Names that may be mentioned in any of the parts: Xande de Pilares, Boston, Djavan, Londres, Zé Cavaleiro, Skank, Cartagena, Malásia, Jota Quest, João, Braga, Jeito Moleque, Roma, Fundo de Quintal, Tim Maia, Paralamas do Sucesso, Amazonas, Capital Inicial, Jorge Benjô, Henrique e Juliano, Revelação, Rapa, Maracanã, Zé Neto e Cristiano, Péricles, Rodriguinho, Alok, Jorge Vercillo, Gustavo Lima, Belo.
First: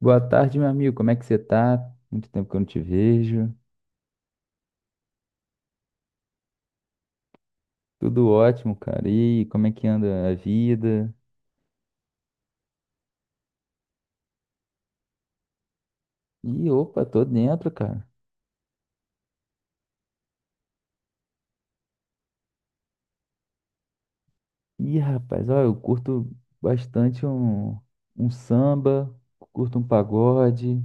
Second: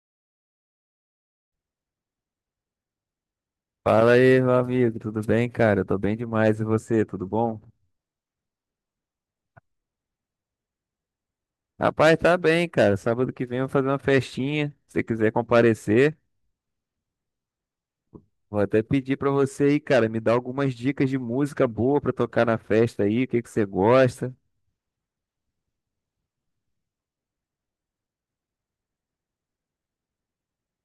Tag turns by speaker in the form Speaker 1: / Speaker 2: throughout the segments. Speaker 1: Boa tarde, meu amigo. Como é que você tá? Muito tempo que eu não te vejo.
Speaker 2: Fala aí, meu amigo, tudo bem, cara? Eu tô bem demais, e você, tudo bom?
Speaker 1: Tudo ótimo, cara. E aí, como é que anda a vida?
Speaker 2: Rapaz, tá bem, cara. Sábado que vem eu vou fazer uma festinha. Se você quiser comparecer,
Speaker 1: Ih, opa, tô dentro, cara.
Speaker 2: vou até pedir pra você aí, cara, me dar algumas dicas de música boa pra tocar na festa aí, o que que você gosta?
Speaker 1: Ih, rapaz, ó, eu curto bastante um samba, curto um pagode,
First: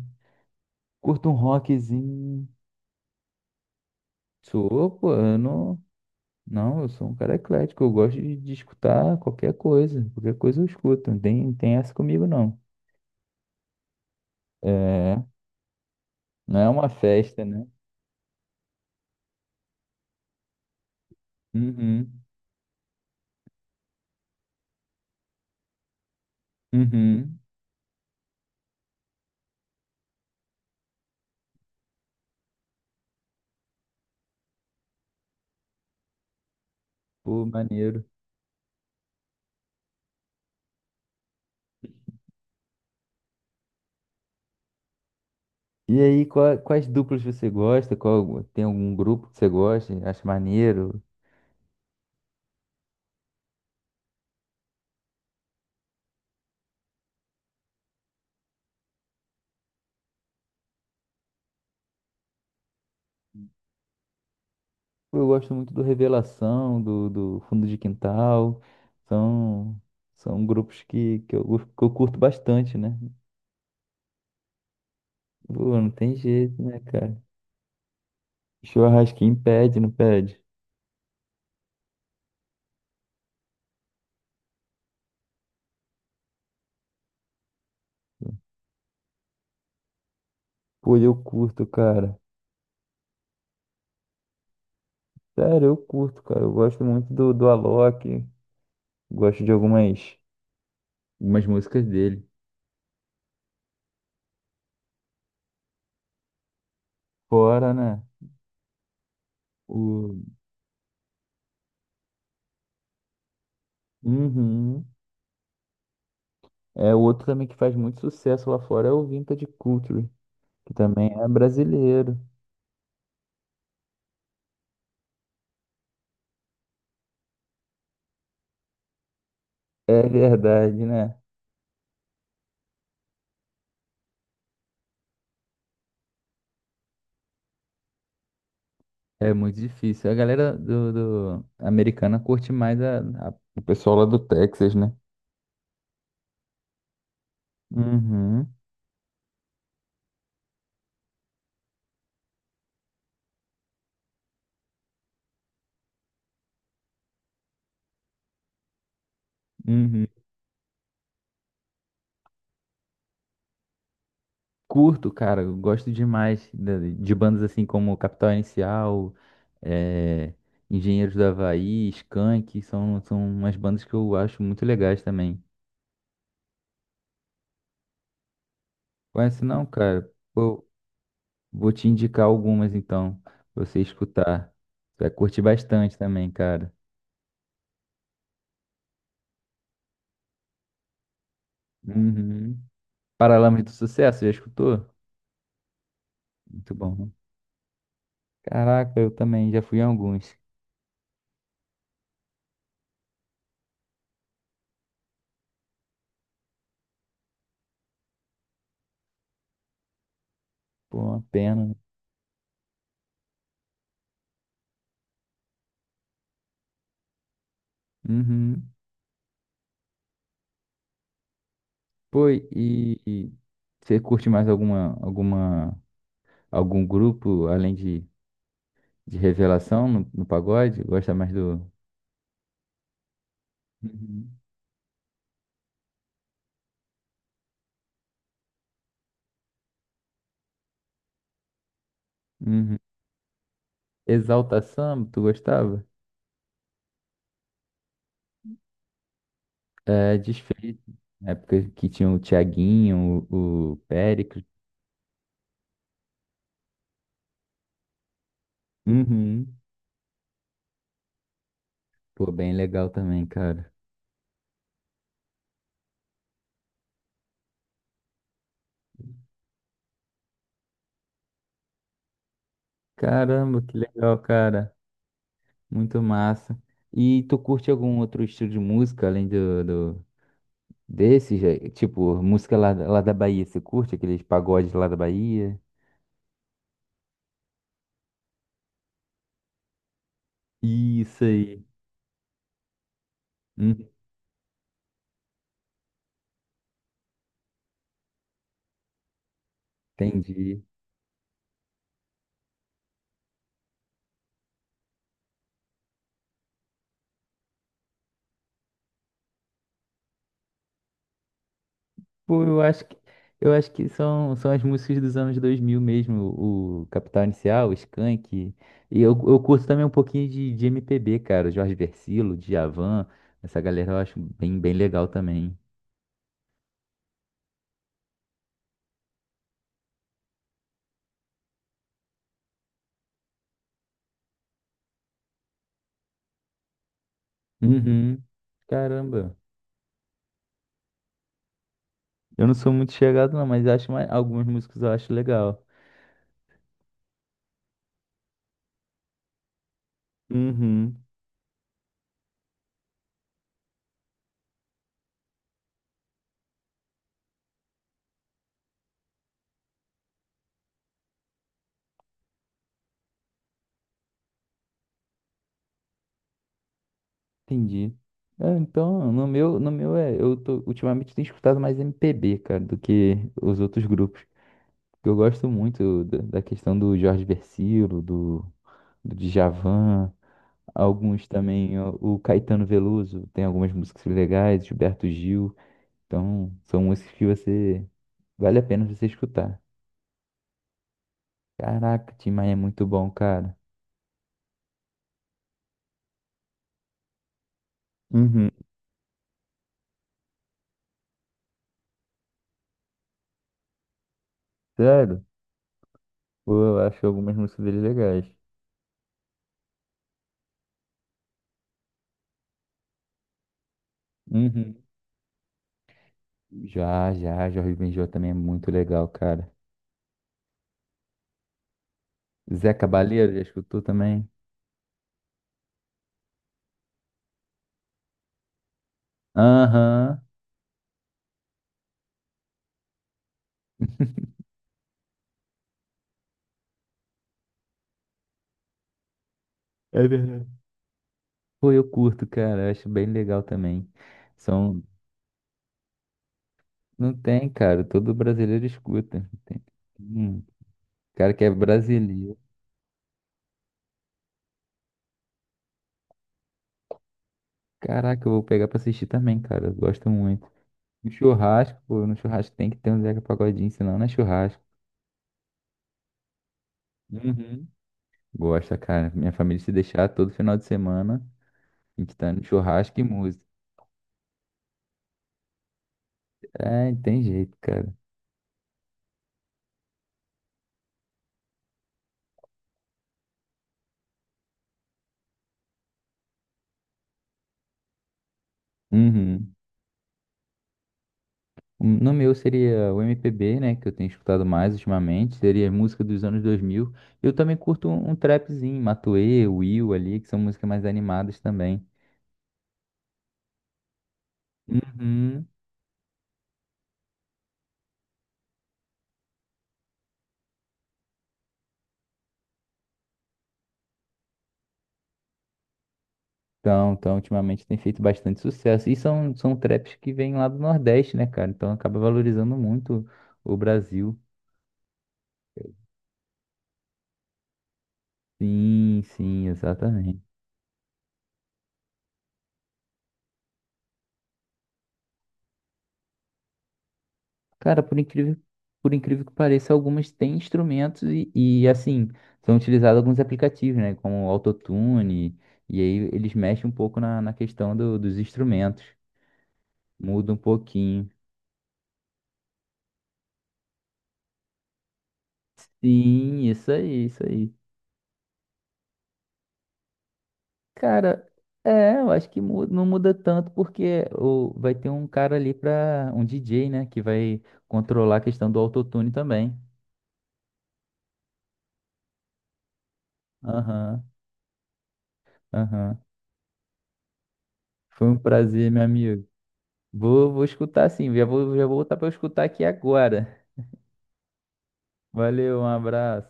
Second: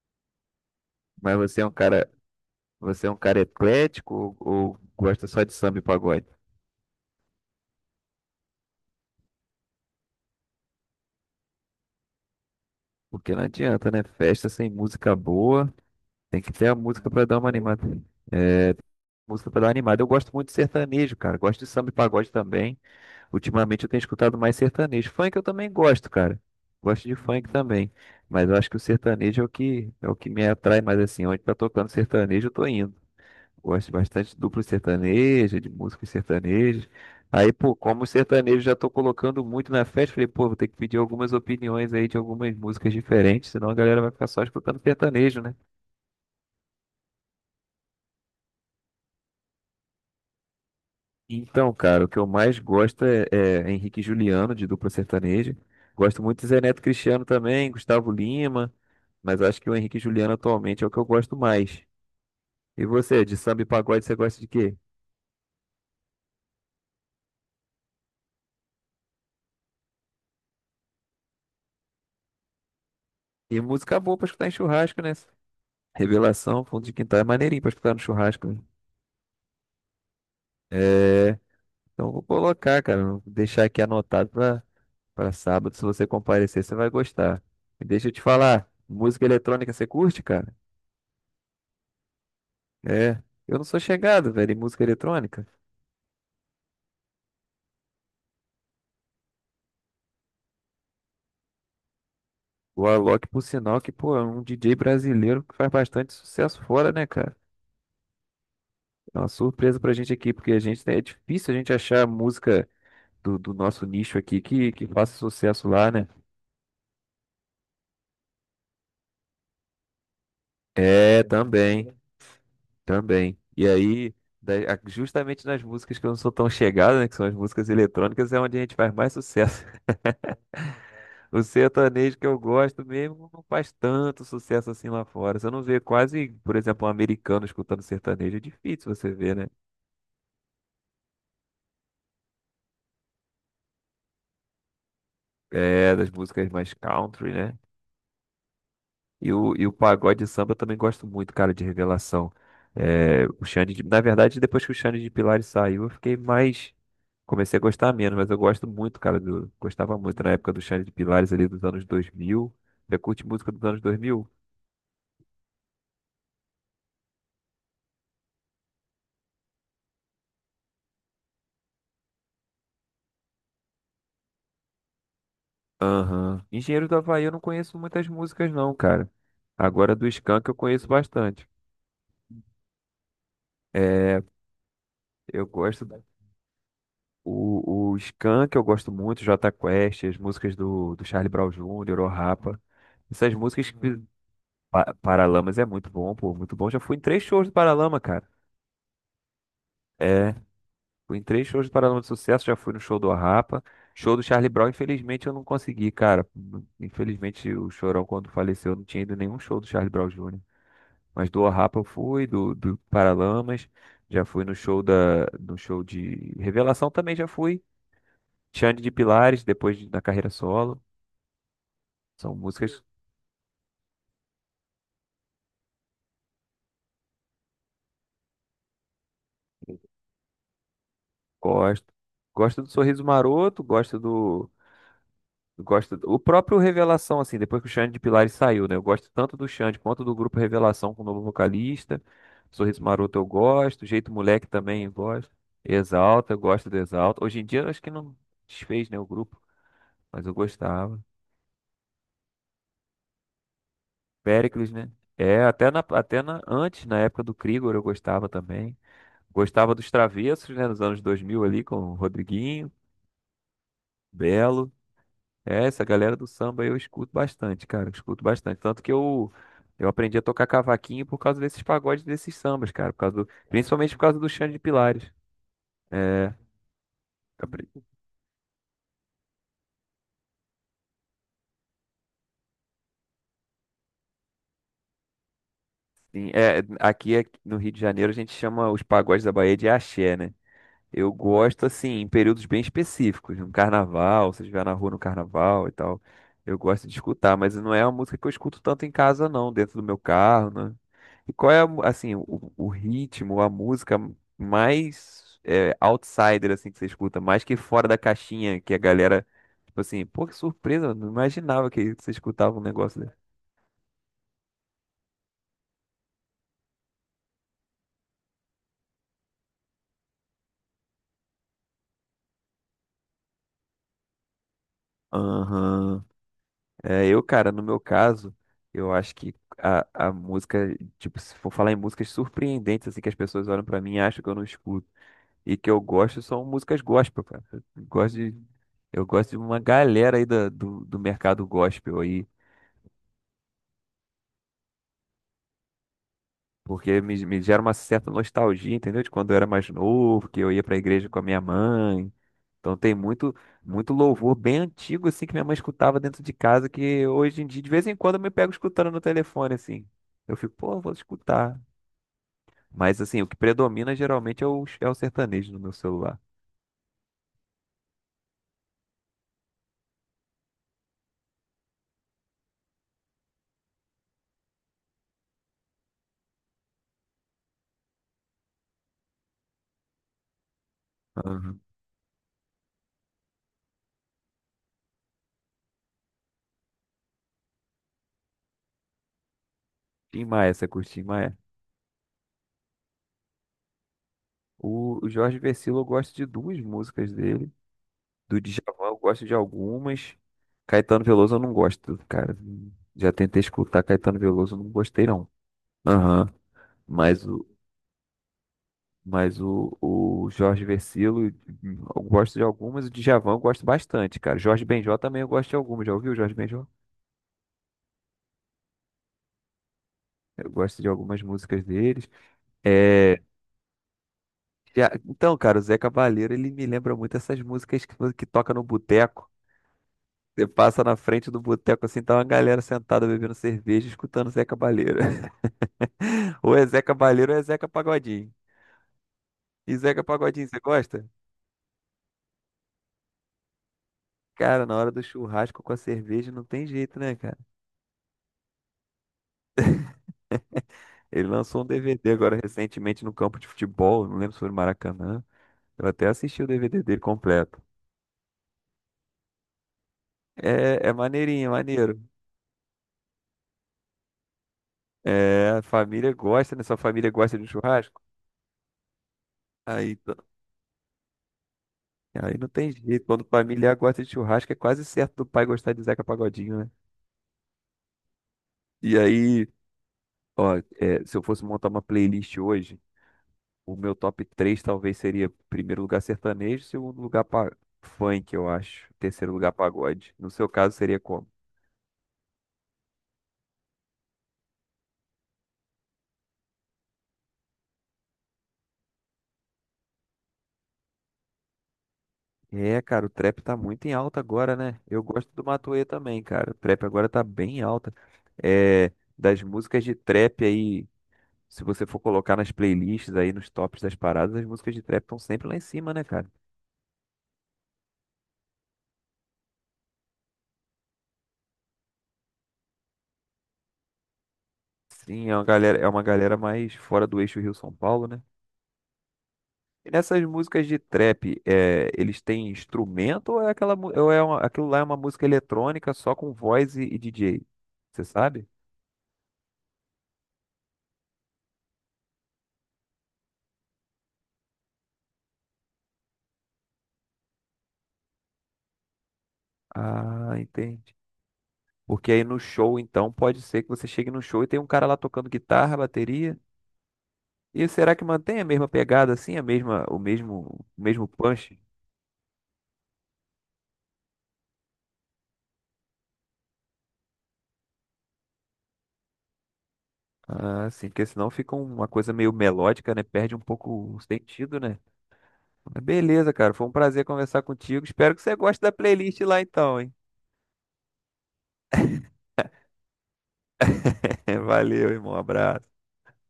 Speaker 1: curto um
Speaker 2: Mas você é um cara,
Speaker 1: rockzinho.
Speaker 2: você é um cara eclético ou
Speaker 1: Sou, pô,
Speaker 2: gosta
Speaker 1: eu
Speaker 2: só de samba
Speaker 1: não.
Speaker 2: e pagode?
Speaker 1: Não, eu sou um cara eclético. Eu gosto de escutar qualquer coisa. Qualquer coisa eu escuto. Não tem essa comigo, não.
Speaker 2: Porque não adianta, né? Festa sem música
Speaker 1: É,
Speaker 2: boa, tem que
Speaker 1: não
Speaker 2: ter
Speaker 1: é
Speaker 2: a
Speaker 1: uma
Speaker 2: música pra dar
Speaker 1: festa,
Speaker 2: uma
Speaker 1: né?
Speaker 2: animada. Música pra dar uma animada. Eu gosto muito de sertanejo, cara. Gosto de samba e
Speaker 1: Uhum,
Speaker 2: pagode também. Ultimamente eu tenho escutado mais sertanejo. Funk eu também gosto, cara. Gosto de
Speaker 1: uhum.
Speaker 2: funk também. Mas eu acho que o sertanejo é o que me atrai mais assim. Onde tá tocando sertanejo, eu tô indo. Gosto bastante de duplo sertanejo, de músicas sertanejas.
Speaker 1: Pô,
Speaker 2: Aí, pô, como
Speaker 1: maneiro.
Speaker 2: o sertanejo já tô colocando muito na festa, falei, pô, vou ter que pedir algumas opiniões aí de algumas músicas diferentes, senão a galera vai ficar só escutando sertanejo, né?
Speaker 1: E aí, quais duplas você gosta? Qual, tem algum grupo que você gosta? Acha maneiro?
Speaker 2: Então, cara, o que eu mais gosto é Henrique e Juliano, de dupla sertaneja. Gosto muito de Zé Neto e Cristiano também, Gustavo Lima, mas acho que o Henrique e Juliano atualmente é o que eu gosto mais. E você, de samba e pagode, você gosta de quê?
Speaker 1: Eu gosto muito do Revelação, do Fundo de Quintal. São, são grupos que eu curto bastante, né?
Speaker 2: E música boa pra escutar em churrasco, né?
Speaker 1: Pô, não tem jeito,
Speaker 2: Revelação,
Speaker 1: né,
Speaker 2: fundo de quintal
Speaker 1: cara?
Speaker 2: é maneirinho pra escutar no churrasco, né?
Speaker 1: Churrasquinho pede, não pede?
Speaker 2: É, então eu vou colocar, cara, vou deixar aqui anotado pra sábado. Se você comparecer, você vai gostar. E deixa eu te falar, música eletrônica você curte, cara?
Speaker 1: Pô, eu curto, cara.
Speaker 2: É, eu não sou chegado, velho, em música eletrônica.
Speaker 1: Sério, eu curto, cara. Eu gosto muito do Alok. Gosto de algumas músicas dele.
Speaker 2: O Alok, por sinal, que, pô, é um DJ brasileiro que faz bastante sucesso fora, né, cara?
Speaker 1: Fora, né?
Speaker 2: É uma surpresa pra gente
Speaker 1: O...
Speaker 2: aqui, porque a gente, né, é difícil a gente achar música do nosso nicho aqui que,
Speaker 1: Uhum.
Speaker 2: que faça sucesso lá, né?
Speaker 1: É, o outro também que faz muito sucesso lá fora é o Vintage Culture, que também
Speaker 2: É,
Speaker 1: é
Speaker 2: também,
Speaker 1: brasileiro.
Speaker 2: também. E aí, justamente nas músicas que eu não sou tão chegado, né, que são as músicas eletrônicas, é onde a gente faz mais sucesso.
Speaker 1: É verdade, né?
Speaker 2: O sertanejo que eu gosto mesmo não faz tanto sucesso assim lá fora. Você não vê quase, por exemplo, um americano escutando sertanejo. É difícil você
Speaker 1: É
Speaker 2: ver, né?
Speaker 1: muito difícil. A galera americana curte mais o pessoal lá do Texas, né?
Speaker 2: É, das músicas mais country, né?
Speaker 1: Uhum,
Speaker 2: E o pagode e samba eu também gosto muito, cara, de Revelação. É, na verdade, depois que o Xande de Pilares saiu, eu fiquei mais. Comecei a gostar menos, mas eu gosto muito, cara. Gostava
Speaker 1: uhum.
Speaker 2: muito na época do Xande de Pilares ali dos anos 2000. Você curte música dos anos 2000?
Speaker 1: Curto, cara, eu gosto demais de bandas assim como Capital Inicial, é, Engenheiros do Havaí, Skank, são umas bandas que eu acho muito legais também.
Speaker 2: Aham. Engenheiro do Havaí eu não conheço muitas músicas não, cara.
Speaker 1: Conhece não,
Speaker 2: Agora do
Speaker 1: cara?
Speaker 2: Skank eu
Speaker 1: Pô,
Speaker 2: conheço bastante.
Speaker 1: vou te indicar algumas então, pra você
Speaker 2: É,
Speaker 1: escutar. Você vai curtir
Speaker 2: eu gosto
Speaker 1: bastante
Speaker 2: da...
Speaker 1: também, cara.
Speaker 2: o Skank eu gosto muito, Jota Quest, as músicas do Charlie Brown Jr., o Rapa.
Speaker 1: Uhum.
Speaker 2: Essas
Speaker 1: Paralamas do
Speaker 2: músicas que
Speaker 1: Sucesso, já escutou?
Speaker 2: Pa- Paralamas é muito bom, pô, muito bom.
Speaker 1: Muito
Speaker 2: Já
Speaker 1: bom,
Speaker 2: fui em
Speaker 1: né?
Speaker 2: três shows do Paralama, cara.
Speaker 1: Caraca, eu também já fui em
Speaker 2: É,
Speaker 1: alguns.
Speaker 2: fui em três shows do Paralama de Sucesso, já fui no show do Rapa. Show do Charlie Brown, infelizmente eu não consegui, cara. Infelizmente o Chorão quando faleceu não tinha ido em nenhum show do Charlie Brown Jr.
Speaker 1: Pô, uma
Speaker 2: Mas do
Speaker 1: pena, né?
Speaker 2: Rapa eu fui, do Paralamas, já fui no show de Revelação também já fui.
Speaker 1: Uhum.
Speaker 2: Xande de Pilares, depois da carreira solo.
Speaker 1: Pô,
Speaker 2: São músicas que
Speaker 1: e você curte mais algum grupo além de Revelação no pagode? Gosta mais do.
Speaker 2: gosto. Gosto do Sorriso Maroto, gosto
Speaker 1: Uhum.
Speaker 2: do. Gosto do, o próprio Revelação, assim, depois que o Xande de Pilares saiu, né? Eu gosto tanto do Xande quanto do grupo Revelação com o novo vocalista.
Speaker 1: Uhum.
Speaker 2: Sorriso Maroto eu gosto, Jeito Moleque
Speaker 1: Exalta
Speaker 2: também eu
Speaker 1: Samba, tu
Speaker 2: gosto.
Speaker 1: gostava?
Speaker 2: Exalta, eu gosto do Exalta. Hoje em dia eu acho que não desfez, né, o grupo,
Speaker 1: É,
Speaker 2: mas eu
Speaker 1: desfeito.
Speaker 2: gostava.
Speaker 1: Na época que tinha o Thiaguinho, o Péricles.
Speaker 2: Péricles, né? É, até na, antes, na época do Krigor, eu gostava também.
Speaker 1: Uhum.
Speaker 2: Gostava dos Travessos, né? Nos anos 2000 ali, com o
Speaker 1: Pô, bem
Speaker 2: Rodriguinho,
Speaker 1: legal também, cara.
Speaker 2: Belo. É, essa galera do samba eu escuto bastante, cara. Eu escuto bastante. Tanto que eu aprendi a tocar cavaquinho por causa desses pagodes, desses sambas, cara. Por causa do,
Speaker 1: Caramba, que
Speaker 2: principalmente por
Speaker 1: legal,
Speaker 2: causa do Xande de
Speaker 1: cara.
Speaker 2: Pilares.
Speaker 1: Muito
Speaker 2: É,
Speaker 1: massa. E tu curte
Speaker 2: apre-
Speaker 1: algum outro estilo de música além do, do desses? É? Tipo, música lá da Bahia, você curte aqueles pagodes lá da Bahia?
Speaker 2: sim, é, aqui no Rio de Janeiro a gente chama os pagodes da Bahia de axé, né? Eu
Speaker 1: Isso aí.
Speaker 2: gosto, assim, em períodos bem específicos, no
Speaker 1: Hum,
Speaker 2: carnaval, se eu estiver na rua no carnaval e tal. Eu gosto de escutar, mas não é uma música que eu escuto tanto em casa, não, dentro do meu carro,
Speaker 1: Entendi.
Speaker 2: né? E qual é, assim, o ritmo, a música mais é, outsider, assim, que você escuta, mais que fora da caixinha, que a galera, tipo assim, pô, que surpresa, eu não imaginava que você
Speaker 1: Pô,
Speaker 2: escutava um
Speaker 1: eu acho que,
Speaker 2: negócio desse.
Speaker 1: eu acho que são as músicas dos anos 2000 mesmo, o Capital Inicial, o Skank. E eu curto também um pouquinho de MPB, cara, Jorge Vercillo, Djavan, essa galera eu acho bem, bem legal também.
Speaker 2: Aham. É, eu, cara, no meu caso, eu acho que a música, tipo, se for falar em músicas surpreendentes, assim, que as pessoas olham pra mim e acham que eu não escuto e que eu gosto, são músicas gospel, cara. Eu gosto
Speaker 1: Uhum.
Speaker 2: de, eu gosto
Speaker 1: Caramba.
Speaker 2: de uma galera aí do mercado gospel aí,
Speaker 1: Eu não sou muito chegado não, mas acho mais, algumas músicas eu acho legal.
Speaker 2: porque me gera uma certa nostalgia, entendeu? De quando eu era mais novo, que eu ia pra
Speaker 1: Uhum.
Speaker 2: igreja com a minha mãe. Então tem muito, muito louvor bem antigo assim que minha mãe escutava dentro de casa que hoje em dia de vez em quando eu me pego escutando no telefone assim. Eu fico, pô, vou escutar. Mas assim, o que predomina geralmente é o sertanejo no meu celular.
Speaker 1: Entendi. É, então, no meu é, ultimamente tenho escutado mais MPB, cara, do que os outros grupos. Eu gosto muito da questão do Jorge Vercillo, do Djavan, alguns
Speaker 2: Uhum.
Speaker 1: também, ó, o Caetano Veloso, tem algumas músicas legais, Gilberto Gil, então são músicas que você, vale a pena você escutar.
Speaker 2: Tim Maia, você curte Tim Maia?
Speaker 1: Caraca, Tim Maia é muito bom, cara.
Speaker 2: O Jorge Vercillo eu gosto de duas músicas dele. Do
Speaker 1: Uhum.
Speaker 2: Djavan eu gosto de algumas. Caetano Veloso eu não gosto, cara. Já tentei escutar Caetano Veloso, eu não gostei
Speaker 1: Sério?
Speaker 2: não. Aham.
Speaker 1: Pô, eu acho
Speaker 2: Mas
Speaker 1: algumas músicas dele legais.
Speaker 2: o Jorge Vercillo, eu gosto de algumas, o Djavan eu gosto bastante, cara. Jorge
Speaker 1: Uhum.
Speaker 2: Benjó também eu gosto de algumas. Já ouviu o Jorge Benjó?
Speaker 1: Já, já, Jorge Benjô também é muito legal, cara.
Speaker 2: Eu gosto de algumas músicas deles.
Speaker 1: Zé
Speaker 2: É,
Speaker 1: Cabaleiro, já escutou também?
Speaker 2: então, cara, o Zé Cavaleiro, ele me lembra muito essas músicas que toca no boteco.
Speaker 1: Aham.
Speaker 2: Você passa na frente do boteco assim, tá uma galera sentada bebendo cerveja, escutando Zé Cavaleiro. Ou é Zé Cavaleiro ou é Zeca Pagodinho. E Zeca
Speaker 1: É
Speaker 2: Pagodinho, você
Speaker 1: verdade.
Speaker 2: gosta?
Speaker 1: Pô, eu curto, cara. Eu acho bem legal também.
Speaker 2: Cara, na
Speaker 1: São...
Speaker 2: hora do churrasco com a cerveja não tem jeito,
Speaker 1: Não
Speaker 2: né, cara?
Speaker 1: tem, cara. Todo brasileiro escuta. Tem... Hum,
Speaker 2: Ele
Speaker 1: Cara que é
Speaker 2: lançou um DVD
Speaker 1: brasileiro.
Speaker 2: agora recentemente no campo de futebol, não lembro se foi no Maracanã. Eu até assisti o DVD dele completo.
Speaker 1: Caraca, eu vou pegar pra assistir também, cara. Eu gosto muito.
Speaker 2: É, é
Speaker 1: No
Speaker 2: maneirinho, é
Speaker 1: churrasco,
Speaker 2: maneiro.
Speaker 1: pô, no churrasco tem que ter um Zeca Pagodinho, senão não é churrasco.
Speaker 2: É, a família gosta, né? Sua família gosta de um
Speaker 1: Uhum.
Speaker 2: churrasco?
Speaker 1: Gosta, cara. Minha família se
Speaker 2: Aí,
Speaker 1: deixar
Speaker 2: t-
Speaker 1: todo final de semana, a gente tá
Speaker 2: aí
Speaker 1: no
Speaker 2: não tem
Speaker 1: churrasco e
Speaker 2: jeito. Quando
Speaker 1: música.
Speaker 2: familiar gosta de churrasco, é quase certo do pai gostar de Zeca Pagodinho, né?
Speaker 1: É, tem jeito, cara.
Speaker 2: E aí, ó, é, se eu fosse montar uma playlist hoje, o meu top 3 talvez seria primeiro lugar sertanejo, segundo lugar funk, eu acho. Terceiro lugar
Speaker 1: Uhum.
Speaker 2: pagode. No seu caso, seria como?
Speaker 1: No meu seria o MPB, né, que eu tenho escutado mais ultimamente, seria música dos anos 2000. Eu também curto um trapzinho, Matuê, Will ali, que são músicas mais animadas também.
Speaker 2: É, cara, o trap tá muito em alta agora, né? Eu gosto do
Speaker 1: Uhum.
Speaker 2: Matuê também, cara. O trap agora tá bem em alta. É, das músicas de trap aí, se você for colocar nas playlists aí, nos tops das paradas, as músicas de trap estão sempre lá em cima, né, cara?
Speaker 1: Então, ultimamente tem feito bastante sucesso. E são traps que vêm lá do Nordeste, né, cara? Então acaba valorizando muito o Brasil.
Speaker 2: Sim, é uma galera mais fora do eixo Rio-São Paulo, né?
Speaker 1: Sim, sim.
Speaker 2: E nessas músicas de trap, é, eles têm instrumento ou é aquela, mu- ou é uma- aquilo lá é uma música eletrônica só com voz e DJ?
Speaker 1: Cara, por
Speaker 2: Você
Speaker 1: incrível,
Speaker 2: sabe?
Speaker 1: por incrível que pareça, algumas têm instrumentos e, assim, são utilizados alguns aplicativos, né? Como o Autotune, e aí eles mexem um pouco na questão dos instrumentos, muda
Speaker 2: Ah,
Speaker 1: um
Speaker 2: entendi.
Speaker 1: pouquinho.
Speaker 2: Porque aí no show, então, pode ser que você chegue no show e tem um cara lá tocando guitarra, bateria.
Speaker 1: Sim, isso aí, isso aí.
Speaker 2: E será que mantém a mesma pegada assim, a mesma, o mesmo
Speaker 1: Cara,
Speaker 2: punch?
Speaker 1: é, eu acho que não muda tanto porque vai ter um cara ali pra. Um DJ, né, que vai controlar a questão do autotune também.
Speaker 2: Ah, sim, porque senão fica uma coisa meio melódica, né? Perde um pouco o
Speaker 1: Aham,
Speaker 2: sentido, né? Mas
Speaker 1: aham.
Speaker 2: beleza, cara, foi um prazer conversar contigo.
Speaker 1: Foi
Speaker 2: Espero
Speaker 1: um
Speaker 2: que você goste
Speaker 1: prazer,
Speaker 2: da
Speaker 1: meu
Speaker 2: playlist
Speaker 1: amigo.
Speaker 2: lá então, hein?
Speaker 1: Vou escutar sim, já vou voltar para escutar aqui agora.
Speaker 2: Valeu, irmão.
Speaker 1: Valeu, um
Speaker 2: Abraço.
Speaker 1: abraço.